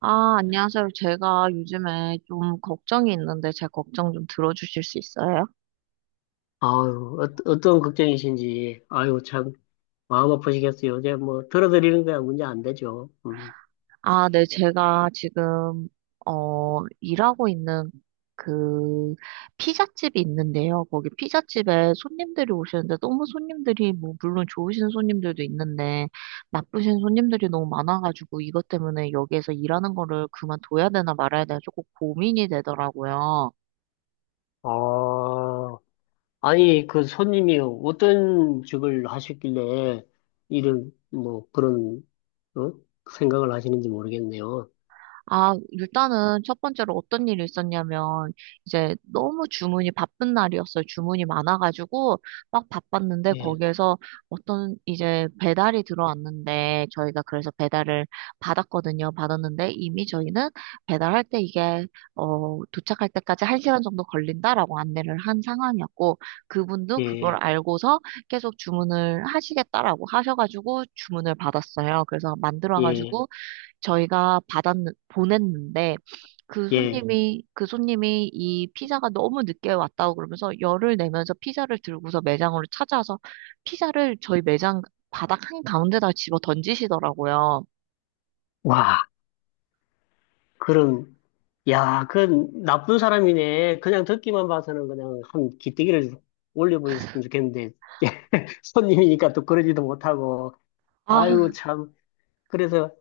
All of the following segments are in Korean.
아, 안녕하세요. 제가 요즘에 좀 걱정이 있는데 제 걱정 좀 들어주실 수 있어요? 아유, 어떤 걱정이신지, 아유, 참, 마음 아프시겠어요. 이제 뭐, 들어드리는 거야, 문제 안 되죠. 음. 아, 네. 제가 지금, 일하고 있는 그 피자집이 있는데요. 거기 피자집에 손님들이 오시는데 너무 손님들이 뭐, 물론 좋으신 손님들도 있는데 나쁘신 손님들이 너무 많아가지고 이것 때문에 여기에서 일하는 거를 그만둬야 되나 말아야 되나 조금 고민이 되더라고요. 아, 아니, 그 손님이 어떤 직을 하셨길래, 이런, 뭐, 그런, 어? 생각을 하시는지 모르겠네요. 아, 일단은 첫 번째로 어떤 일이 있었냐면, 이제 너무 주문이 바쁜 날이었어요. 주문이 많아가지고, 막 바빴는데, 예, 거기에서 어떤 이제 배달이 들어왔는데, 저희가 그래서 배달을 받았거든요. 받았는데, 이미 저희는 배달할 때 이게, 도착할 때까지 한시간 정도 걸린다라고 안내를 한 상황이었고, 그분도 그걸 예, 알고서 계속 주문을 하시겠다라고 하셔가지고, 주문을 받았어요. 그래서 예, 만들어가지고, 저희가 받았, 보냈는데, 예. 그 손님이 이 피자가 너무 늦게 왔다고 그러면서 열을 내면서 피자를 들고서 매장으로 찾아와서 피자를 저희 매장 바닥 한가운데다 집어 던지시더라고요. 와, 그런, 야, 그건 나쁜 사람이네. 그냥 듣기만 봐서는 그냥 한 기대기를 올려버렸으면 좋겠는데, 손님이니까 또 그러지도 못하고. 아, 아유, 참. 그래서,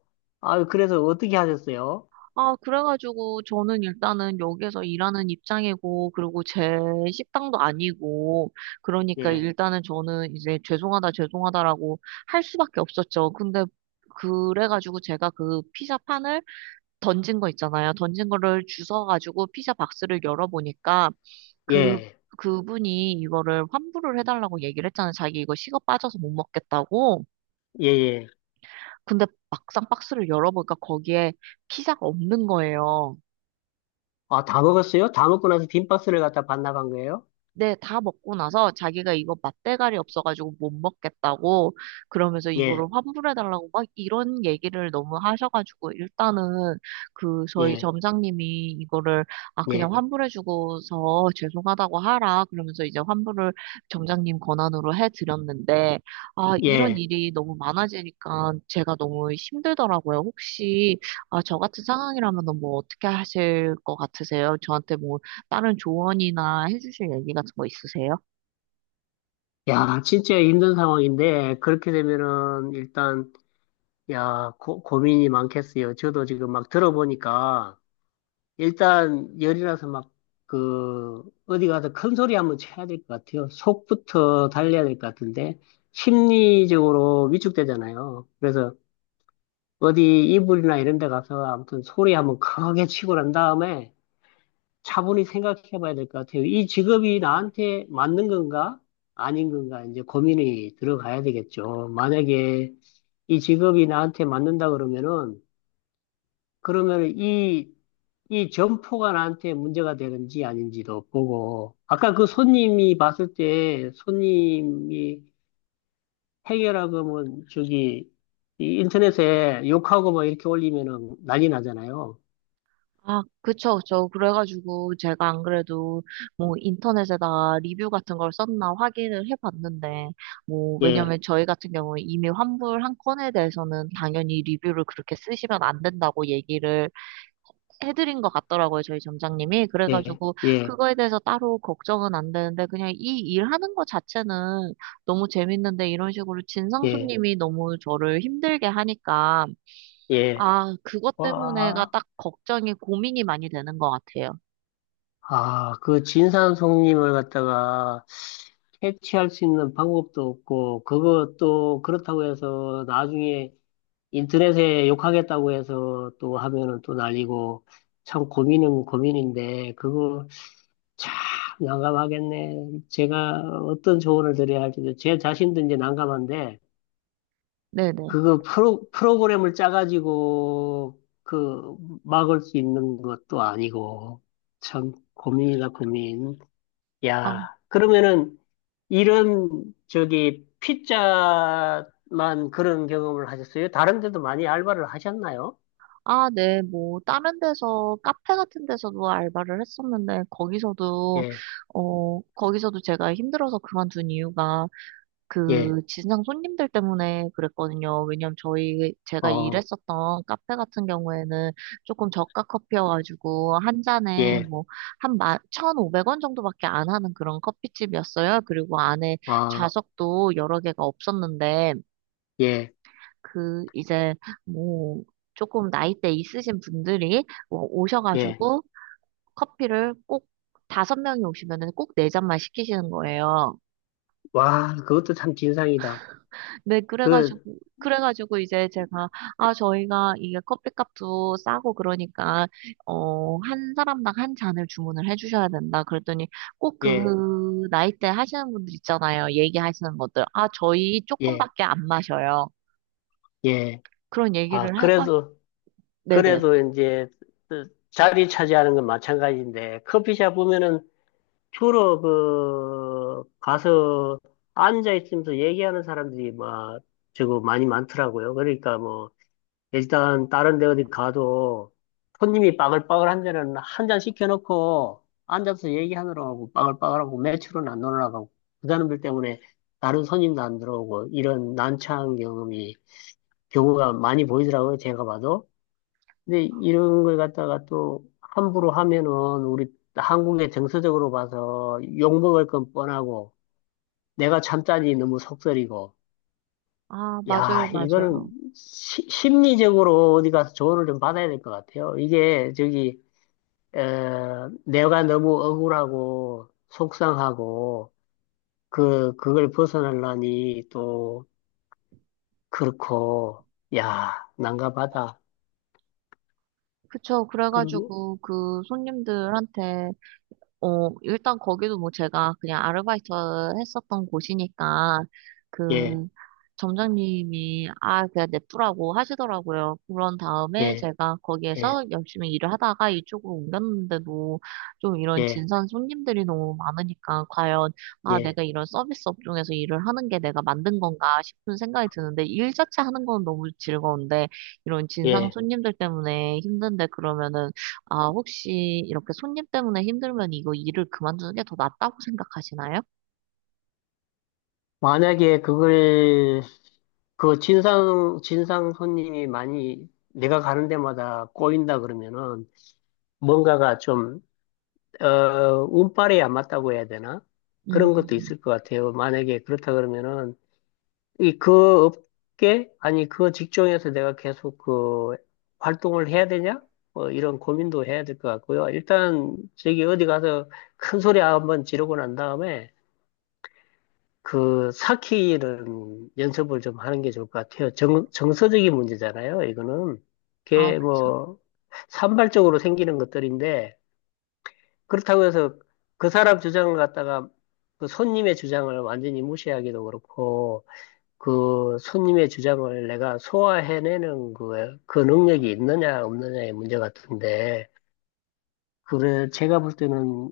아유, 그래서 어떻게 하셨어요? 그래가지고 저는 일단은 여기에서 일하는 입장이고, 그리고 제 식당도 아니고, 그러니까 예, 일단은 저는 이제 죄송하다, 죄송하다라고 할 수밖에 없었죠. 근데 그래가지고 제가 그 피자 판을 던진 거 있잖아요. 던진 거를 주워가지고 피자 박스를 열어보니까 그, 예, 그분이 이거를 환불을 해달라고 얘기를 했잖아요. 자기 이거 식어 빠져서 못 먹겠다고. 예, 예. 근데 막상 박스를 열어보니까 거기에 피자가 없는 거예요. 아, 다 먹었어요? 다 먹고 나서 빈박스를 갖다 반납한 거예요? 네, 다 먹고 나서 자기가 이거 맛대가리 없어가지고 못 먹겠다고 그러면서 이거를 예, 환불해달라고 막 이런 얘기를 너무 하셔가지고 일단은 그 저희 예, 점장님이 이거를 아 그냥 예, 환불해주고서 죄송하다고 하라 그러면서 이제 환불을 점장님 권한으로 해드렸는데 아 이런 예. 일이 너무 많아지니까 제가 너무 힘들더라고요. 혹시 아 저 같은 상황이라면 뭐 어떻게 하실 것 같으세요? 저한테 뭐 다른 조언이나 해주실 얘기 같은 거 있으세요? 야, 진짜 힘든 상황인데, 그렇게 되면은, 일단, 야, 고민이 많겠어요. 저도 지금 막 들어보니까, 일단, 열이 나서 막, 그, 어디 가서 큰 소리 한번 쳐야 될 것 같아요. 속부터 달려야 될 것 같은데, 심리적으로 위축되잖아요. 그래서, 어디 이불이나 이런 데 가서 아무튼 소리 한번 크게 치고 난 다음에 차분히 생각해 봐야 될 것 같아요. 이 직업이 나한테 맞는 건가? 아닌 건가? 이제 고민이 들어가야 되겠죠. 만약에 이 직업이 나한테 맞는다 그러면은, 그러면 이 점포가 나한테 문제가 되는지 아닌지도 보고, 아까 그 손님이 봤을 때 손님이 해결하고 뭐 저기, 이 인터넷에 욕하고 뭐 이렇게 올리면은 난리 나잖아요. 아, 그쵸, 그쵸. 그래가지고 제가 안 그래도 뭐 인터넷에다가 리뷰 같은 걸 썼나 확인을 해봤는데, 뭐, 예, 왜냐면 저희 같은 경우에 이미 환불 한 건에 대해서는 당연히 리뷰를 그렇게 쓰시면 안 된다고 얘기를 해드린 것 같더라고요, 저희 점장님이. 예, 그래가지고 예, 그거에 대해서 따로 걱정은 안 되는데, 그냥 이 일하는 것 자체는 너무 재밌는데, 이런 식으로 진상 예, 손님이 너무 저를 힘들게 하니까, 예. 아, 그것 때문에가 와, 딱 걱정이, 고민이 많이 되는 것 같아요. 아, 그 진산송님을 갖다가 캐치할 수 있는 방법도 없고, 그것도 그렇다고 해서 나중에 인터넷에 욕하겠다고 해서 또 하면은 또 난리고, 참 고민은 고민인데, 그거 참 난감하겠네. 제가 어떤 조언을 드려야 할지, 제 자신도 이제 난감한데, 네네. 그거 프로그램을 짜가지고 그 막을 수 있는 것도 아니고 참 고민이다 고민. 아, 야, 그러면은 이런 저기 피자만 그런 경험을 하셨어요? 다른 데도 많이 알바를 하셨나요? 네, 뭐, 다른 데서, 카페 같은 데서도 알바를 했었는데, 거기서도, 예, 거기서도 제가 힘들어서 그만둔 이유가, 예, 그 지상 손님들 때문에 그랬거든요. 왜냐면 저희 제가 어, 일했었던 카페 같은 경우에는 조금 저가 커피여가지고 한 잔에 예, 뭐한 1,500원 정도밖에 안 하는 그런 커피집이었어요. 그리고 안에 아, 좌석도 여러 개가 없었는데 예, 그 이제 뭐 조금 나이대 있으신 분들이 뭐 예. 오셔가지고 커피를 꼭 다섯 명이 오시면은 꼭 네 잔만 시키시는 거예요. 와, 그것도 참 진상이다. 네, 그래가지고, 그, 그래가지고 이제 제가, 아, 저희가 이게 커피값도 싸고 그러니까, 한 사람당 한 잔을 주문을 해주셔야 된다. 그랬더니 꼭 예, 그 나이대 하시는 분들 있잖아요. 얘기하시는 분들. 아, 저희 예, 조금밖에 안 마셔요. 예. 그런 아, 얘기를 해가, 그래도 네네. 그래도 이제 그 자리 차지하는 건 마찬가지인데 커피숍 보면은 주로 그 가서 앉아 있으면서 얘기하는 사람들이 막 저거 많이 많더라고요. 그러니까 뭐 일단 다른 데 어디 가도 손님이 빠글빠글 한 데는 한 잔 시켜놓고 앉아서 얘기하느라고 하고 빠글빠글하고 매출은 안 올라가고 그 사람들 때문에 다른 손님도 안 들어오고 이런 난처한 경험이 경우가 많이 보이더라고요. 제가 봐도. 근데 이런 걸 갖다가 또 함부로 하면은 우리 한국의 정서적으로 봐서 욕먹을 건 뻔하고 내가 참자니 너무 속설이고 아, 맞아요, 야 이거는 맞아요. 심리적으로 어디 가서 조언을 좀 받아야 될 것 같아요. 이게 저기 어, 내가 너무 억울하고 속상하고 그 그걸 벗어나려니 또 그렇고 야 난감하다. 그쵸. 그러면 그래가지고 그 손님들한테 어, 일단 거기도 뭐 제가 그냥 아르바이트 했었던 곳이니까 예 그 점장님이 아, 그냥 냅두라고 하시더라고요. 그런 다음에 예, 제가 예, 거기에서 열심히 일을 하다가 이쪽으로 옮겼는데도 좀 이런 예, 진상 손님들이 너무 많으니까 과연 아, 예, 내가 이런 서비스 업종에서 일을 하는 게 내가 만든 건가 싶은 생각이 드는데 일 자체 하는 건 너무 즐거운데 이런 진상 예. 손님들 때문에 힘든데 그러면은 아, 혹시 이렇게 손님 때문에 힘들면 이거 일을 그만두는 게 더 낫다고 생각하시나요? 만약에 그걸 그 진상 손님이 많이 내가 가는 데마다 꼬인다 그러면은 뭔가가 좀 어, 운빨에 안 맞다고 해야 되나? 그런 것도 음, 있을 것 같아요. 만약에 그렇다 그러면은 이 그 업계 아니 그 직종에서 내가 계속 그 활동을 해야 되냐? 뭐 이런 고민도 해야 될 것 같고요. 일단 저기 어디 가서 큰 소리 한번 지르고 난 다음에 그 사키는 연습을 좀 하는 게 좋을 것 같아요. 정서적인 문제잖아요. 이거는 아, 그게 뭐 산발적으로 생기는 것들인데 그렇다고 해서 그 사람 주장을 갖다가 그 손님의 주장을 완전히 무시하기도 그렇고 그 손님의 주장을 내가 소화해내는 그 능력이 있느냐 없느냐의 문제 같은데 그래 제가 볼 때는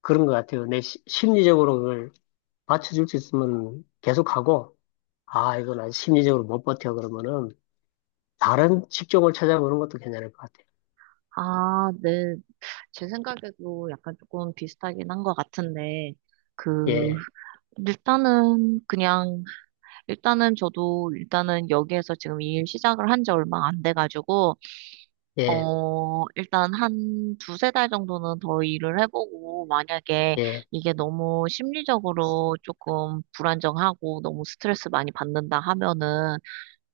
그런 것 같아요. 내 심리적으로 그걸 받쳐줄 수 있으면 계속하고 아, 이건 아주 심리적으로 못 버텨. 그러면은 다른 직종을 찾아보는 것도 괜찮을 것 같아요. 네. 제 생각에도 약간 조금 비슷하긴 한 것 같은데, 그, 예, 일단은 그냥, 일단은 저도 일단은 여기에서 지금 일 시작을 한 지 얼마 안 돼가지고, 예, 일단 한 두세 달 정도는 더 일을 해보고, 만약에 예, 이게 너무 심리적으로 조금 불안정하고 너무 스트레스 많이 받는다 하면은,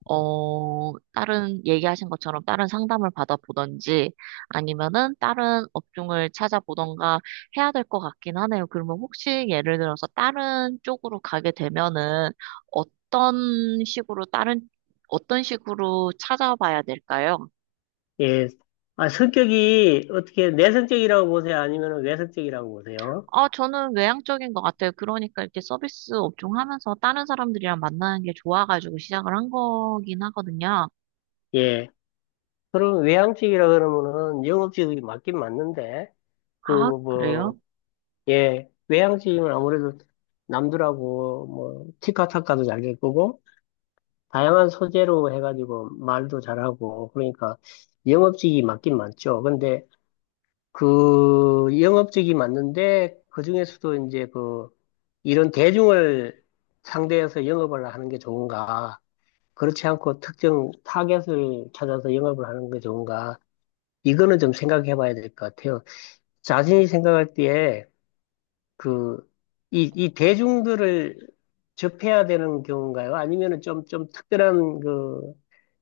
어, 다른, 얘기하신 것처럼 다른 상담을 받아보던지, 아니면은 다른 업종을 찾아보던가 해야 될 것 같긴 하네요. 그러면 혹시 예를 들어서 다른 쪽으로 가게 되면은 어떤 식으로 다른, 어떤 식으로 찾아봐야 될까요? 예. 아, 성격이 어떻게 내성적이라고 보세요? 아니면 외성적이라고 보세요? 아, 저는 외향적인 것 같아요. 그러니까 이렇게 서비스 업종 하면서 다른 사람들이랑 만나는 게 좋아가지고 시작을 한 거긴 하거든요. 예. 그럼 외향적이라 그러면은 영업직이 맞긴 맞는데 그 아, 뭐, 그래요? 예, 외향적이면 아무래도 남들하고 뭐 티카타카도 잘 될 거고 다양한 소재로 해가지고 말도 잘하고 그러니까 영업직이 맞긴 맞죠. 근데 그 영업직이 맞는데 그중에서도 이제 그 이런 대중을 상대해서 영업을 하는 게 좋은가? 그렇지 않고 특정 타겟을 찾아서 영업을 하는 게 좋은가? 이거는 좀 생각해 봐야 될 것 같아요. 자신이 생각할 때에 그 이 대중들을 접해야 되는 경우인가요? 아니면은 좀 특별한 그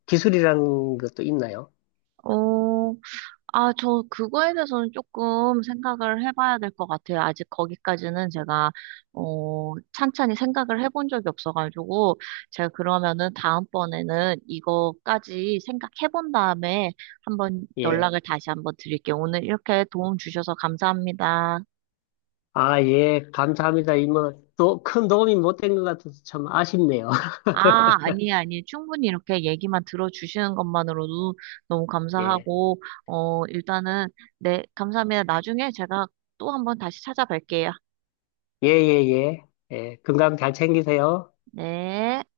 기술이라는 것도 있나요? 어, 아, 저 그거에 대해서는 조금 생각을 해봐야 될 것 같아요. 아직 거기까지는 제가, 찬찬히 생각을 해본 적이 없어가지고, 제가 그러면은 다음번에는 이거까지 생각해본 다음에 한번 예. 연락을 다시 한번 드릴게요. 오늘 이렇게 도움 주셔서 감사합니다. 아, 예, 감사합니다. 이모, 또 큰 도움이 못된 것 같아서 참 아쉽네요. 아, 아니에요, 아니에요. 충분히 이렇게 얘기만 들어주시는 것만으로도 너무 예, 감사하고, 일단은, 네, 감사합니다. 나중에 제가 또 한번 다시 찾아뵐게요. 예, 예, 예. 예, 건강 잘 챙기세요. 네.